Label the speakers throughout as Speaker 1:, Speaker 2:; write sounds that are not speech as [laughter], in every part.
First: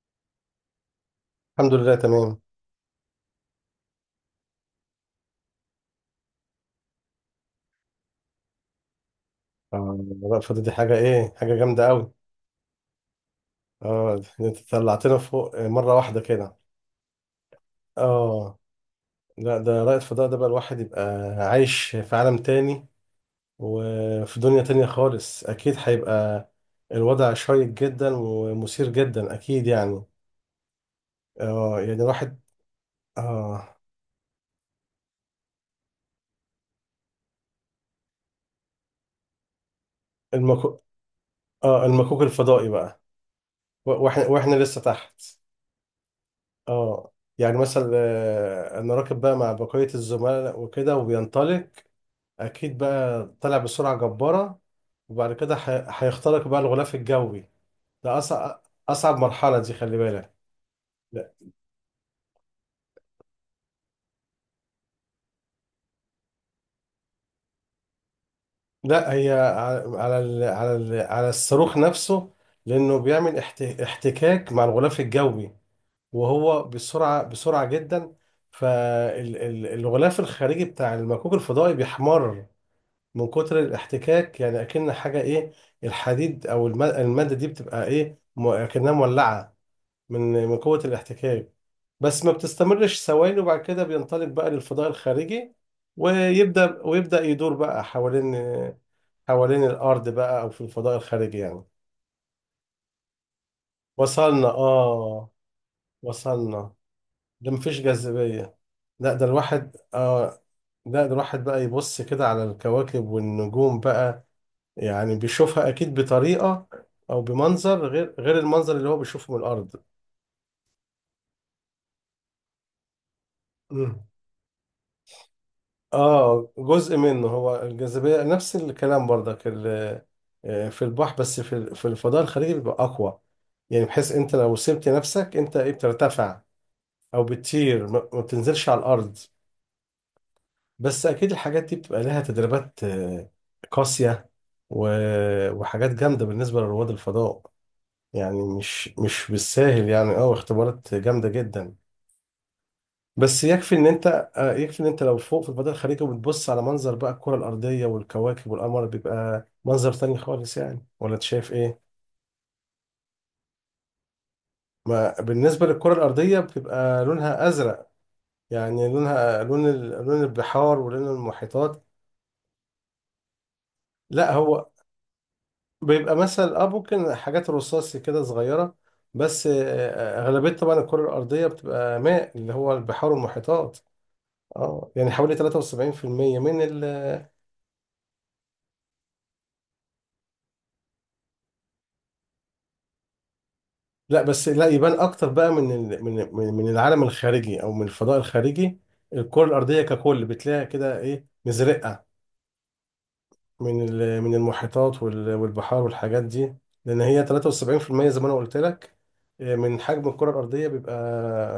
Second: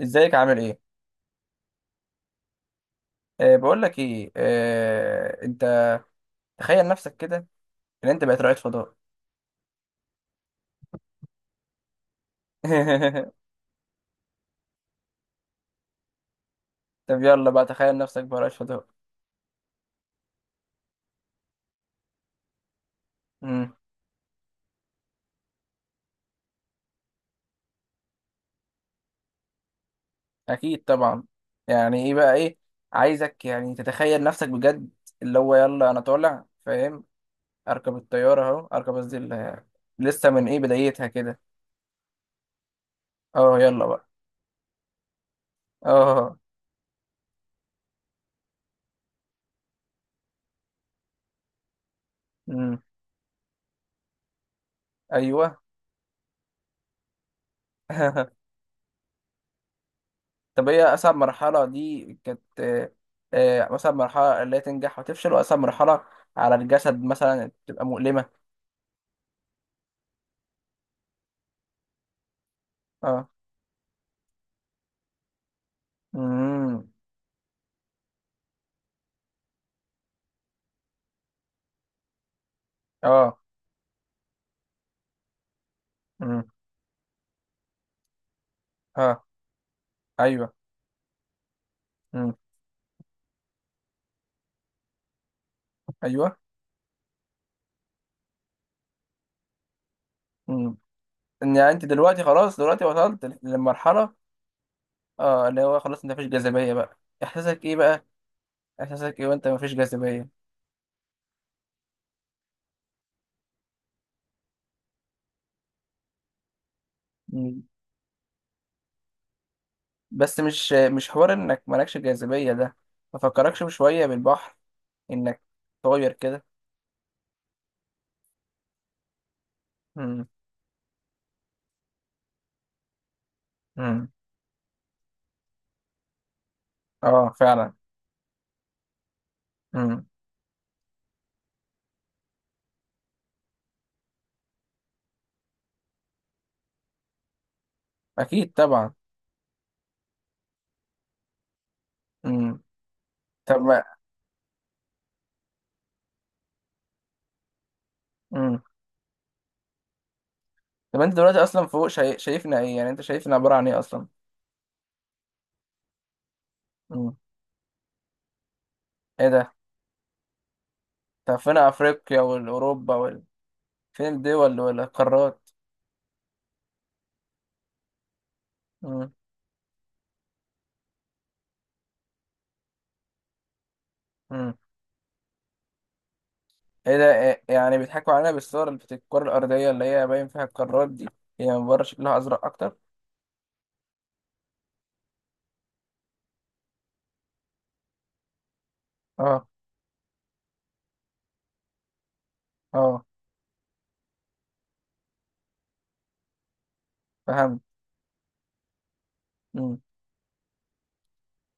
Speaker 1: ازيك، عامل ايه؟
Speaker 2: الحمد لله تمام.
Speaker 1: بقول لك ايه، انت تخيل نفسك كده ان انت بقيت رائد فضاء.
Speaker 2: آه، الوقفة دي حاجة إيه، حاجة جامدة أوي.
Speaker 1: [laughs]
Speaker 2: آه، أنت طلعتنا فوق مرة واحدة كده.
Speaker 1: طب يلا بقى تخيل نفسك بقى رائد
Speaker 2: آه
Speaker 1: فضاء.
Speaker 2: لا، ده رائد فضاء، ده بقى الواحد يبقى عايش في عالم تاني،
Speaker 1: امم.
Speaker 2: وفي دنيا تانية خالص. أكيد هيبقى الوضع شيق جدا ومثير جدا، أكيد يعني.
Speaker 1: اكيد طبعا.
Speaker 2: يعني
Speaker 1: يعني ايه بقى
Speaker 2: الواحد.
Speaker 1: ايه؟ عايزك يعني
Speaker 2: آه
Speaker 1: تتخيل نفسك بجد، اللي هو يلا انا طالع، فاهم؟ اركب الطياره اهو، اركب قصدي لسه من ايه
Speaker 2: المكو
Speaker 1: بدايتها كده.
Speaker 2: المكوك الفضائي بقى.
Speaker 1: اه يلا
Speaker 2: و-
Speaker 1: بقى.
Speaker 2: وإحنا وإحنا لسه تحت.
Speaker 1: اه.
Speaker 2: يعني مثلا، أنا راكب بقى مع بقية الزملاء وكده، وبينطلق. اكيد
Speaker 1: امم.
Speaker 2: بقى طلع بسرعه جباره. وبعد
Speaker 1: ايوه.
Speaker 2: كده هيخترق بقى الغلاف الجوي. ده
Speaker 1: [laughs]
Speaker 2: اصعب مرحله دي، خلي بالك.
Speaker 1: طب ايه اصعب
Speaker 2: لا
Speaker 1: مرحله دي كانت؟ اصعب مرحله اللي هي تنجح وتفشل، واصعب مرحله على الجسد مثلا بتبقى مؤلمه.
Speaker 2: لا، هي على على الصاروخ نفسه، لانه
Speaker 1: اه.
Speaker 2: بيعمل احتكاك مع الغلاف الجوي، وهو
Speaker 1: امم.
Speaker 2: بسرعه بسرعه جدا. فالغلاف الخارجي بتاع المكوك الفضائي بيحمر من
Speaker 1: اه.
Speaker 2: كتر الاحتكاك، يعني اكن حاجه ايه،
Speaker 1: امم.
Speaker 2: الحديد او الماده دي بتبقى ايه، اكنها
Speaker 1: اه.
Speaker 2: مولعه من
Speaker 1: ايوه.
Speaker 2: من قوة الاحتكاك. بس ما
Speaker 1: امم.
Speaker 2: بتستمرش ثواني، وبعد كده بينطلق بقى للفضاء الخارجي.
Speaker 1: ايوه.
Speaker 2: ويبدأ يدور بقى حوالين الأرض بقى، أو في
Speaker 1: امم.
Speaker 2: الفضاء الخارجي
Speaker 1: ان
Speaker 2: يعني.
Speaker 1: يعني انت دلوقتي خلاص، دلوقتي وصلت للمرحله.
Speaker 2: وصلنا آه
Speaker 1: اه اللي هو خلاص، انت مفيش جاذبيه
Speaker 2: وصلنا.
Speaker 1: بقى.
Speaker 2: ده
Speaker 1: احساسك ايه
Speaker 2: مفيش
Speaker 1: بقى؟
Speaker 2: جاذبية. لا
Speaker 1: احساسك
Speaker 2: ده
Speaker 1: ايه وانت مفيش
Speaker 2: الواحد
Speaker 1: جاذبيه؟
Speaker 2: آه لا، ده الواحد بقى يبص كده على الكواكب والنجوم بقى، يعني بيشوفها أكيد بطريقة، أو
Speaker 1: مم.
Speaker 2: بمنظر غير المنظر اللي هو بيشوفه من الأرض.
Speaker 1: بس مش حوار انك مالكش جاذبيه ده، ما فكركش بشويه بالبحر انك طاير كده؟
Speaker 2: اه، جزء منه هو الجاذبية، نفس الكلام برضك
Speaker 1: امم.
Speaker 2: في البحر، بس في في الفضاء الخارجي بيبقى أقوى، يعني
Speaker 1: امم.
Speaker 2: بحيث أنت لو سبت نفسك أنت إيه، بترتفع أو
Speaker 1: اه فعلا.
Speaker 2: بتطير، ما بتنزلش على الأرض.
Speaker 1: امم.
Speaker 2: بس أكيد الحاجات دي بتبقى لها تدريبات قاسية. و- وحاجات جامدة بالنسبة لرواد الفضاء،
Speaker 1: اكيد
Speaker 2: يعني
Speaker 1: طبعا.
Speaker 2: مش مش بالساهل، يعني اختبارات جامدة جدا.
Speaker 1: امم.
Speaker 2: بس
Speaker 1: طب
Speaker 2: يكفي
Speaker 1: ما.
Speaker 2: ان انت آه، يكفي ان انت لو فوق في البدر الخليجي، وبتبص على منظر بقى الكرة الأرضية والكواكب
Speaker 1: امم.
Speaker 2: والقمر، بيبقى منظر تاني خالص، يعني،
Speaker 1: طب انت
Speaker 2: ولا انت
Speaker 1: دلوقتي
Speaker 2: شايف
Speaker 1: اصلا فوق،
Speaker 2: ايه؟
Speaker 1: شايفنا ايه؟ يعني انت شايفنا عباره عن ايه اصلا؟
Speaker 2: ما بالنسبة للكرة الأرضية، بتبقى
Speaker 1: امم.
Speaker 2: لونها أزرق، يعني
Speaker 1: ايه
Speaker 2: لونها
Speaker 1: ده.
Speaker 2: لون لون البحار ولون
Speaker 1: طب فين
Speaker 2: المحيطات.
Speaker 1: افريقيا والاوروبا فين
Speaker 2: لا،
Speaker 1: الدول
Speaker 2: هو
Speaker 1: والقارات؟
Speaker 2: بيبقى مثلا ممكن حاجات رصاصي كده صغيرة
Speaker 1: امم.
Speaker 2: بس. أغلبية طبعا الكرة الأرضية بتبقى ماء، اللي هو البحار والمحيطات.
Speaker 1: امم.
Speaker 2: اه، يعني حوالي 73% من
Speaker 1: ايه ده، يعني بيضحكوا علينا بالصور بتاعت الكره الارضيه اللي هي باين فيها القارات دي؟ هي من بره شكلها ازرق اكتر؟
Speaker 2: لا، بس لا يبان اكتر بقى من من العالم الخارجي او من الفضاء الخارجي. الكره
Speaker 1: اه.
Speaker 2: الارضيه ككل بتلاقيها كده ايه، مزرقه
Speaker 1: اه.
Speaker 2: من من المحيطات وال- والبحار والحاجات دي، لان هي
Speaker 1: فهمت.
Speaker 2: 73% زي ما انا قلت لك.
Speaker 1: امم.
Speaker 2: من حجم الكره الارضيه بيبقى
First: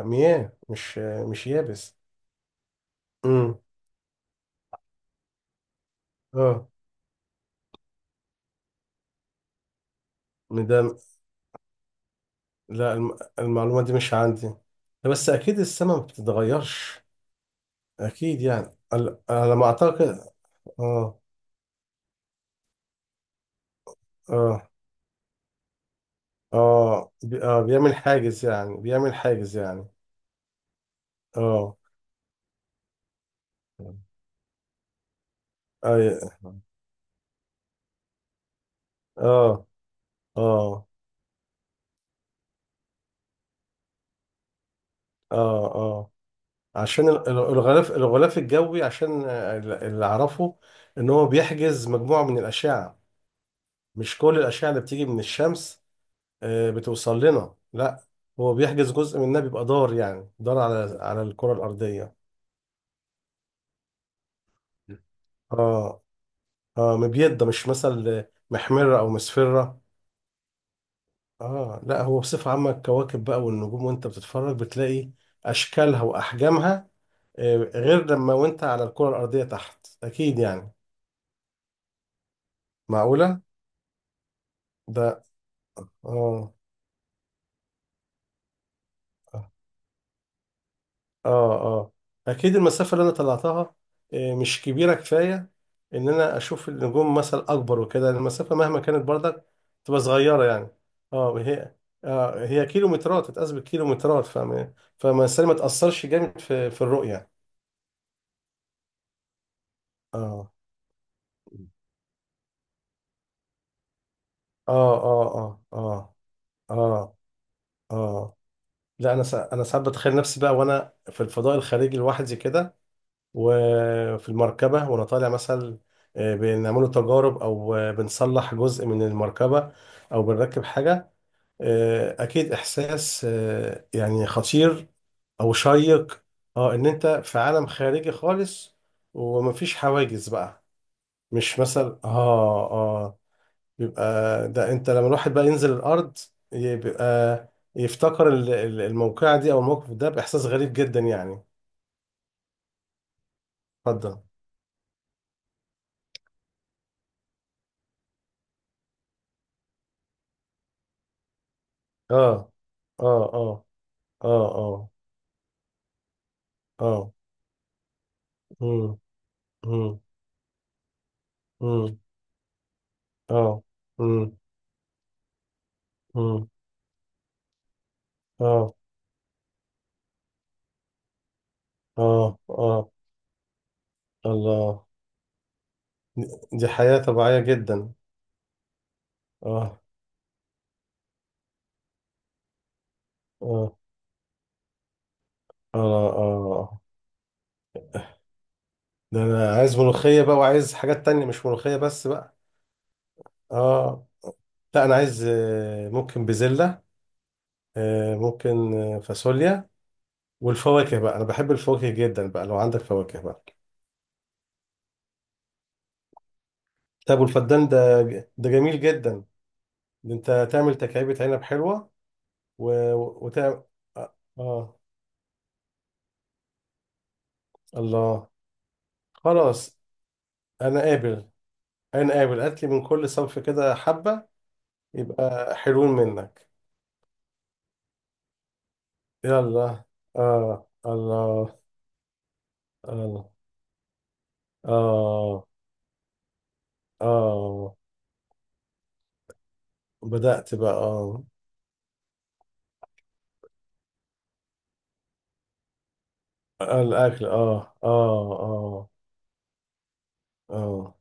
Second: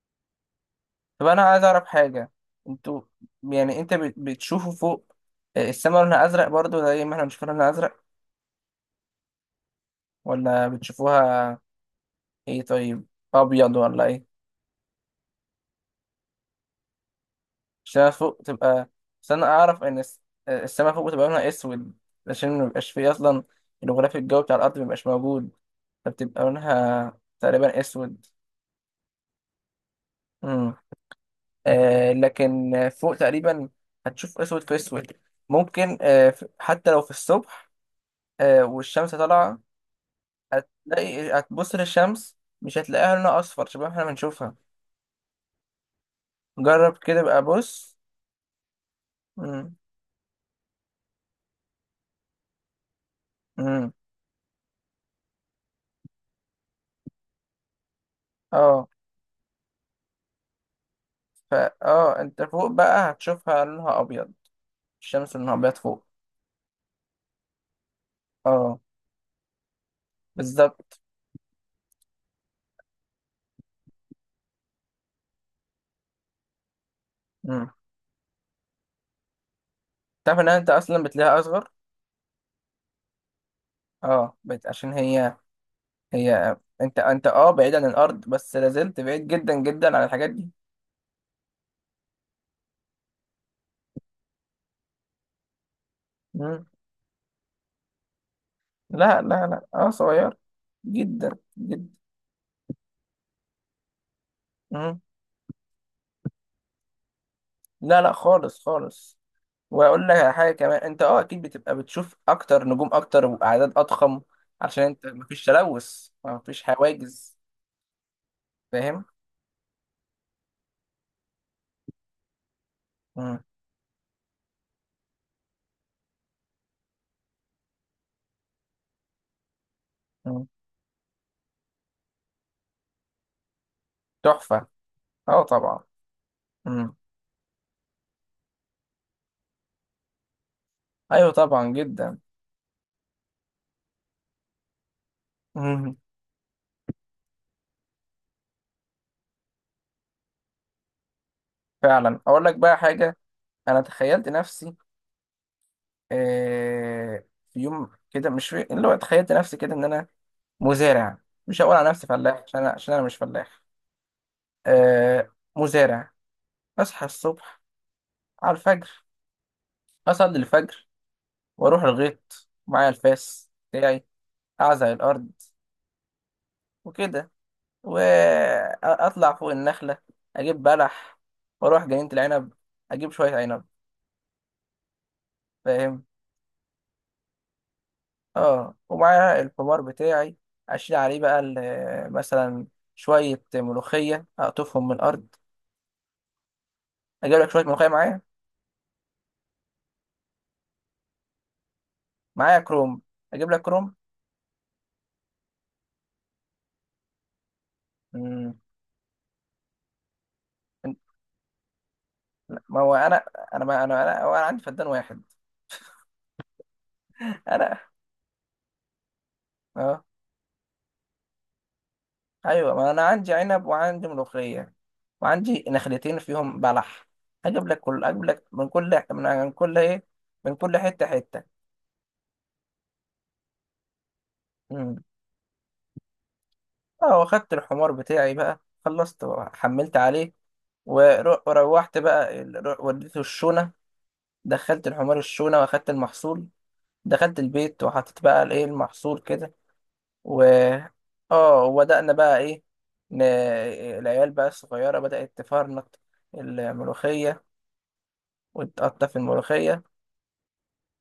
Speaker 2: مياه، مش
Speaker 1: طب انا
Speaker 2: مش
Speaker 1: عايز اعرف
Speaker 2: يابس.
Speaker 1: حاجه. انتوا
Speaker 2: امم،
Speaker 1: يعني انت بتشوفوا فوق السماء لونها ازرق
Speaker 2: اه،
Speaker 1: برضو زي ما احنا بنشوف لونها ازرق،
Speaker 2: من
Speaker 1: ولا
Speaker 2: ده.
Speaker 1: بتشوفوها ايه؟
Speaker 2: لا،
Speaker 1: طيب، ابيض
Speaker 2: المعلومه دي
Speaker 1: ولا
Speaker 2: مش
Speaker 1: ايه؟
Speaker 2: عندي. لا، بس اكيد السماء ما بتتغيرش.
Speaker 1: عشان أنا فوق
Speaker 2: اكيد يعني،
Speaker 1: تبقى،
Speaker 2: على
Speaker 1: عشان أنا
Speaker 2: على ما
Speaker 1: اعرف ان
Speaker 2: اعتقد.
Speaker 1: السماء فوق
Speaker 2: اه.
Speaker 1: بتبقى لونها اسود، عشان مبيبقاش فيه اصلا الغلاف الجوي بتاع
Speaker 2: اه
Speaker 1: الارض، مبيبقاش موجود، فبتبقى
Speaker 2: اه
Speaker 1: لونها
Speaker 2: اه
Speaker 1: تقريبا
Speaker 2: بيعمل
Speaker 1: اسود.
Speaker 2: حاجز، يعني بيعمل حاجز يعني.
Speaker 1: امم.
Speaker 2: اه
Speaker 1: لكن فوق تقريبا هتشوف اسود في اسود. ممكن،
Speaker 2: اه
Speaker 1: حتى لو في الصبح والشمس طالعه،
Speaker 2: اه اه
Speaker 1: هتبص للشمس، مش هتلاقيها لونها اصفر شبه ما احنا بنشوفها.
Speaker 2: اه اه.
Speaker 1: جرب
Speaker 2: عشان
Speaker 1: كده بقى،
Speaker 2: الغلاف
Speaker 1: بص.
Speaker 2: الجوي، عشان
Speaker 1: امم.
Speaker 2: اللي اعرفه ان هو بيحجز مجموعة من الاشعة،
Speaker 1: امم.
Speaker 2: مش كل الاشعة اللي بتيجي من الشمس بتوصل لنا، لا، هو
Speaker 1: اه.
Speaker 2: بيحجز جزء منها، بيبقى دار، يعني دار على الكرة
Speaker 1: فا
Speaker 2: الارضية.
Speaker 1: اه انت فوق بقى هتشوفها لونها ابيض، الشمس لونها ابيض
Speaker 2: اه
Speaker 1: فوق.
Speaker 2: اه، مبيضة مش مثل،
Speaker 1: اه
Speaker 2: محمرة او مسفرة.
Speaker 1: بالظبط.
Speaker 2: اه، لا هو بصفة عامة الكواكب بقى والنجوم، وانت بتتفرج بتلاقي اشكالها واحجامها
Speaker 1: مم.
Speaker 2: غير لما وانت على الكرة الارضية تحت،
Speaker 1: تعرف
Speaker 2: اكيد
Speaker 1: ان انت
Speaker 2: يعني.
Speaker 1: اصلا بتلاقيها اصغر؟
Speaker 2: معقولة.
Speaker 1: اه عشان
Speaker 2: ده.
Speaker 1: هي
Speaker 2: اه
Speaker 1: هي انت انت بعيد عن الارض، بس لازلت بعيد
Speaker 2: اه
Speaker 1: جدا جدا عن الحاجات دي.
Speaker 2: اه. اكيد المسافة اللي انا طلعتها مش كبيرة كفاية، ان انا
Speaker 1: مم.
Speaker 2: اشوف النجوم مثلا اكبر وكده، المسافة مهما كانت
Speaker 1: لا لا
Speaker 2: برضك
Speaker 1: لا،
Speaker 2: تبقى
Speaker 1: صغير
Speaker 2: صغيرة يعني.
Speaker 1: جدا
Speaker 2: اه هي،
Speaker 1: جدا.
Speaker 2: آه هي كيلومترات، تتقاس بالكيلومترات، فما
Speaker 1: مم.
Speaker 2: فما الإنسان ما تأثرش جامد في الرؤية.
Speaker 1: لا لا خالص خالص. واقول لك على حاجه
Speaker 2: اه
Speaker 1: كمان، انت اكيد بتبقى بتشوف اكتر، نجوم اكتر واعداد اضخم، عشان
Speaker 2: اه
Speaker 1: انت
Speaker 2: اه
Speaker 1: مفيش
Speaker 2: اه
Speaker 1: تلوث،
Speaker 2: اه
Speaker 1: مفيش
Speaker 2: اه
Speaker 1: حواجز.
Speaker 2: اه.
Speaker 1: فاهم.
Speaker 2: لا، انا ساعات بتخيل نفسي بقى وانا في الفضاء الخارجي لوحدي كده،
Speaker 1: مم.
Speaker 2: وفي المركبه وانا طالع مثلا بنعمله تجارب، او بنصلح جزء من المركبه، او
Speaker 1: مم.
Speaker 2: بنركب حاجه. اكيد احساس يعني
Speaker 1: تحفه،
Speaker 2: خطير،
Speaker 1: اه
Speaker 2: او
Speaker 1: طبعا.
Speaker 2: شيق. اه، ان
Speaker 1: مم.
Speaker 2: انت في عالم خارجي خالص، ومفيش حواجز بقى،
Speaker 1: ايوه
Speaker 2: مش
Speaker 1: طبعا
Speaker 2: مثلا
Speaker 1: جدا.
Speaker 2: بيبقى، ده انت لما الواحد بقى ينزل
Speaker 1: مم.
Speaker 2: الارض، بيبقى يفتكر الموقعة دي او الموقف ده باحساس غريب جدا يعني.
Speaker 1: فعلا، اقول لك بقى حاجه. انا
Speaker 2: اتفضل.
Speaker 1: تخيلت نفسي، آه، في يوم كده، مش في اللي هو، تخيلت نفسي كده ان انا مزارع. مش هقول على نفسي فلاح
Speaker 2: اه
Speaker 1: عشان انا، عشان انا
Speaker 2: اه
Speaker 1: مش فلاح.
Speaker 2: اه اه اه
Speaker 1: مزارع. اصحى
Speaker 2: اه.
Speaker 1: الصبح على الفجر،
Speaker 2: امم امم
Speaker 1: اصلي الفجر، واروح
Speaker 2: امم.
Speaker 1: الغيط معايا الفاس
Speaker 2: اه.
Speaker 1: بتاعي،
Speaker 2: امم
Speaker 1: اعزق الارض
Speaker 2: امم.
Speaker 1: وكده،
Speaker 2: اه
Speaker 1: واطلع فوق النخله، اجيب بلح، واروح جنينه
Speaker 2: اه
Speaker 1: العنب،
Speaker 2: اه.
Speaker 1: اجيب شويه عنب.
Speaker 2: الله.
Speaker 1: فاهم.
Speaker 2: دي دي حياة طبيعية جدا.
Speaker 1: اه، ومعاها البومار
Speaker 2: اه
Speaker 1: بتاعي، اشيل عليه بقى مثلا شويه
Speaker 2: اه
Speaker 1: ملوخيه، اقطفهم من الارض،
Speaker 2: اه اه.
Speaker 1: اجيب لك شويه ملوخيه معايا،
Speaker 2: ده انا عايز ملوخية بقى، وعايز حاجات تانية، مش ملوخية بس بقى.
Speaker 1: معايا كروم، اجيب لك كروم.
Speaker 2: اه، لا، انا عايز ممكن بزلة،
Speaker 1: مم.
Speaker 2: ممكن فاصوليا. والفواكه بقى، انا بحب الفواكه جدا بقى، لو
Speaker 1: لا، ما
Speaker 2: عندك
Speaker 1: هو
Speaker 2: فواكه
Speaker 1: انا
Speaker 2: بقى.
Speaker 1: انا ما انا انا هو انا عندي فدان واحد. [laughs]
Speaker 2: طب والفدان ده،
Speaker 1: انا.
Speaker 2: ده جميل جدا.
Speaker 1: اه.
Speaker 2: ده انت تعمل تكعيبة عنب حلوة و...
Speaker 1: ايوه، ما انا عندي
Speaker 2: وتعمل
Speaker 1: عنب وعندي
Speaker 2: آه
Speaker 1: ملوخيه،
Speaker 2: آه،
Speaker 1: وعندي نخلتين فيهم بلح. هجيب لك كل اجيب
Speaker 2: الله،
Speaker 1: لك من كل، من كل
Speaker 2: خلاص.
Speaker 1: ايه، من كل
Speaker 2: انا
Speaker 1: حته
Speaker 2: قابل
Speaker 1: حته.
Speaker 2: انا قابل، هات لي من كل صنف كده حبة،
Speaker 1: مم.
Speaker 2: يبقى حلوين منك.
Speaker 1: اه، واخدت الحمار بتاعي بقى، خلصت،
Speaker 2: يلا،
Speaker 1: حملت عليه،
Speaker 2: اه، الله،
Speaker 1: وروحت بقى، وديته
Speaker 2: الله،
Speaker 1: الشونة. دخلت الحمار
Speaker 2: اه،
Speaker 1: الشونة واخدت المحصول، دخلت
Speaker 2: اه.
Speaker 1: البيت وحطيت بقى الايه المحصول كده. و،
Speaker 2: بدأت بقى، اه،
Speaker 1: اه وبدأنا بقى ايه، ن... العيال بقى الصغيرة بدأت تفرنط
Speaker 2: الاكل،
Speaker 1: الملوخية،
Speaker 2: اه اه اه
Speaker 1: وتقطف الملوخية،
Speaker 2: اه.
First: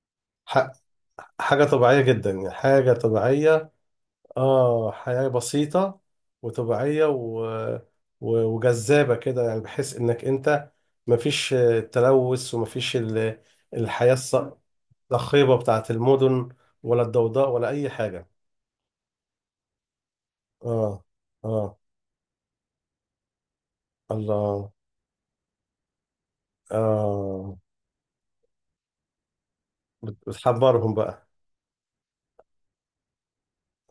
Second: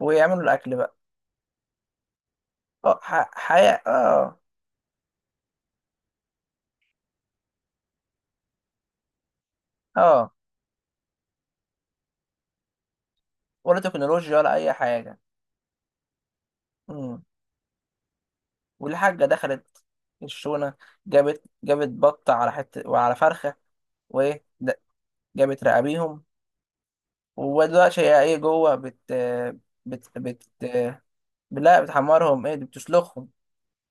Speaker 1: ويعملوا الأكل بقى.
Speaker 2: حاجة طبيعية جدا، يعني حاجة
Speaker 1: اه،
Speaker 2: طبيعية.
Speaker 1: حياة اه.
Speaker 2: اه، حياة بسيطة وطبيعية و... و... وجذابة كده، يعني بحيث انك
Speaker 1: اه،
Speaker 2: انت مفيش تلوث، ومفيش
Speaker 1: ولا
Speaker 2: الحياة الص-
Speaker 1: تكنولوجيا ولا أي حاجة.
Speaker 2: الصاخبة بتاعت المدن، ولا
Speaker 1: مم.
Speaker 2: الضوضاء ولا أي حاجة.
Speaker 1: والحاجة دخلت الشونة،
Speaker 2: اه.
Speaker 1: جابت
Speaker 2: اه.
Speaker 1: جابت بطة على حتة وعلى فرخة، وإيه د-
Speaker 2: الله.
Speaker 1: جابت رقابيهم،
Speaker 2: اه.
Speaker 1: ودلوقتي هي ايه جوه بت بت بت
Speaker 2: بتحمرهم بقى.
Speaker 1: لا بتحمرهم، ايه، دي بتسلخهم،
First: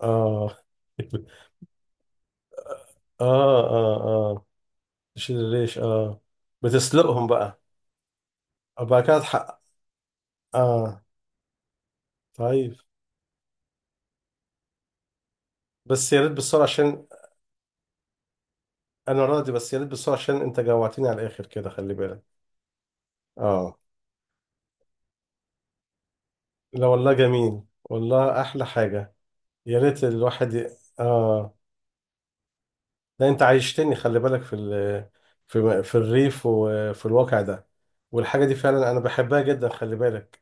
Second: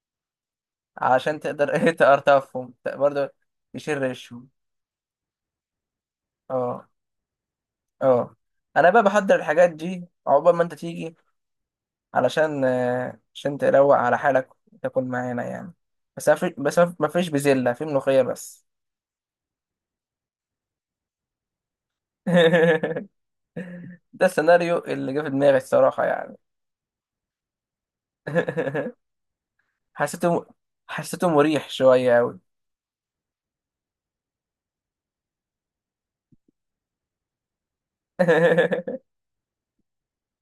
Speaker 2: اه.
Speaker 1: عشان
Speaker 2: [laughs]
Speaker 1: تقدر [laughs] ايه تقرطفهم، برضه
Speaker 2: اه اه
Speaker 1: يشيل
Speaker 2: اه.
Speaker 1: ريشهم.
Speaker 2: تشيل الريش، اه.
Speaker 1: اه
Speaker 2: بتسلقهم بقى.
Speaker 1: اه. انا
Speaker 2: بقى
Speaker 1: بقى
Speaker 2: كده
Speaker 1: بحضر
Speaker 2: تحقق.
Speaker 1: الحاجات دي عقبال ما انت
Speaker 2: اه.
Speaker 1: تيجي، علشان
Speaker 2: طيب،
Speaker 1: آه، عشان تروق على حالك وتاكل معانا يعني.
Speaker 2: بس يا ريت بالسرعة
Speaker 1: بس
Speaker 2: عشان.
Speaker 1: ما فيش بزلة، في ملوخية بس.
Speaker 2: أنا راضي، بس يا ريت بالسرعة عشان أنت جوعتني على الآخر كده، خلي بالك.
Speaker 1: [laughs]
Speaker 2: آه.
Speaker 1: ده السيناريو اللي جه في دماغي الصراحة يعني.
Speaker 2: لا والله، جميل والله، أحلى
Speaker 1: [laughs]
Speaker 2: حاجة. يا ريت
Speaker 1: حسيته
Speaker 2: الواحد ي...
Speaker 1: حسيته
Speaker 2: آه،
Speaker 1: مريح شوية أوي.
Speaker 2: لا، أنت عايشتني خلي بالك في ال... في في الريف، وفي الواقع ده، والحاجة دي فعلا أنا
Speaker 1: [laughs]
Speaker 2: بحبها جدا، خلي بالك.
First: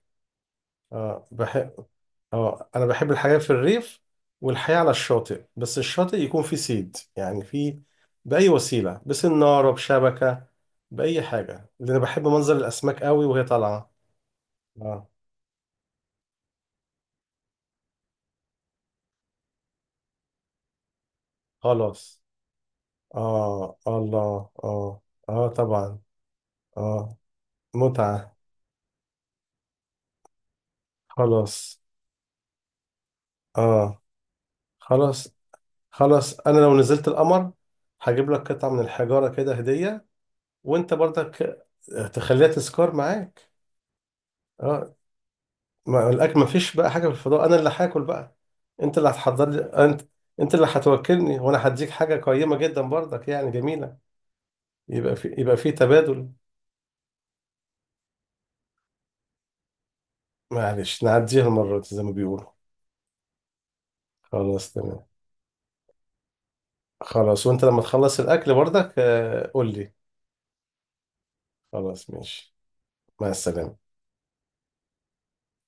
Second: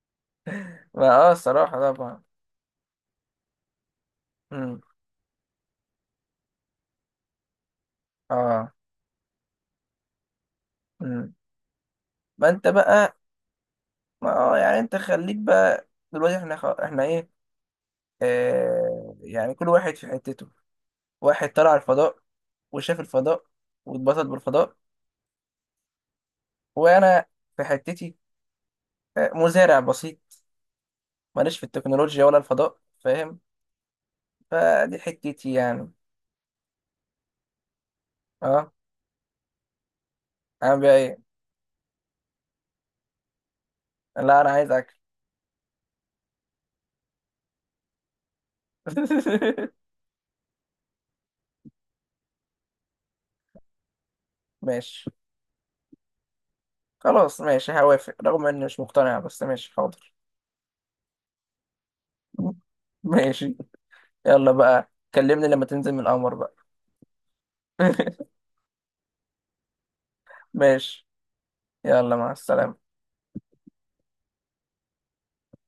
Speaker 1: ما
Speaker 2: آه بح...
Speaker 1: الصراحة طبعا.
Speaker 2: اه، انا بحب الحياة في الريف، والحياة
Speaker 1: مم.
Speaker 2: على الشاطئ، بس الشاطئ يكون فيه صيد، يعني فيه، بأي
Speaker 1: اه.
Speaker 2: وسيلة، بسنارة بشبكة، بأي
Speaker 1: مم.
Speaker 2: حاجة، لأن أنا بحب
Speaker 1: ما
Speaker 2: منظر
Speaker 1: انت
Speaker 2: الأسماك
Speaker 1: بقى.
Speaker 2: قوي وهي طالعة.
Speaker 1: ما يعني انت
Speaker 2: اه.
Speaker 1: خليك بقى دلوقتي، احنا ايه، يعني كل واحد في حتته، واحد طلع الفضاء
Speaker 2: خلاص.
Speaker 1: وشاف الفضاء
Speaker 2: اه،
Speaker 1: واتبسط
Speaker 2: الله،
Speaker 1: بالفضاء،
Speaker 2: اه، اه، طبعا، اه،
Speaker 1: وانا في حتتي،
Speaker 2: متعة،
Speaker 1: مزارع بسيط، ماليش في
Speaker 2: خلاص،
Speaker 1: التكنولوجيا ولا الفضاء، فاهم؟
Speaker 2: اه،
Speaker 1: فدي
Speaker 2: خلاص.
Speaker 1: حتتي يعني.
Speaker 2: خلاص، أنا لو نزلت القمر، هجيب لك قطعة
Speaker 1: اه.
Speaker 2: من الحجارة كده هدية،
Speaker 1: اعمل بيها
Speaker 2: وأنت
Speaker 1: ايه؟
Speaker 2: برضك تخليها تذكار معاك.
Speaker 1: لا انا عايز اكل.
Speaker 2: اه، ما الاكل ما فيش بقى حاجه في الفضاء، انا اللي هاكل بقى، انت اللي هتحضر لي،
Speaker 1: [laughs]
Speaker 2: انت انت اللي هتوكلني، وانا هديك حاجه قيمه جدا برضك، يعني جميله.
Speaker 1: ماشي.
Speaker 2: يبقى في، يبقى في تبادل.
Speaker 1: خلاص، ماشي هوافق رغم اني مش مقتنع، بس ماشي حاضر.
Speaker 2: معلش نعديها المره دي زي ما بيقولوا.
Speaker 1: [laughs] ماشي. يلا
Speaker 2: خلاص
Speaker 1: بقى
Speaker 2: تمام.
Speaker 1: كلمني لما تنزل من القمر بقى.
Speaker 2: خلاص، وانت لما تخلص
Speaker 1: [laughs]
Speaker 2: الاكل برضك قول لي.
Speaker 1: ماشي.
Speaker 2: خلاص
Speaker 1: يلا مع
Speaker 2: ماشي.
Speaker 1: السلامة.
Speaker 2: مع السلامه.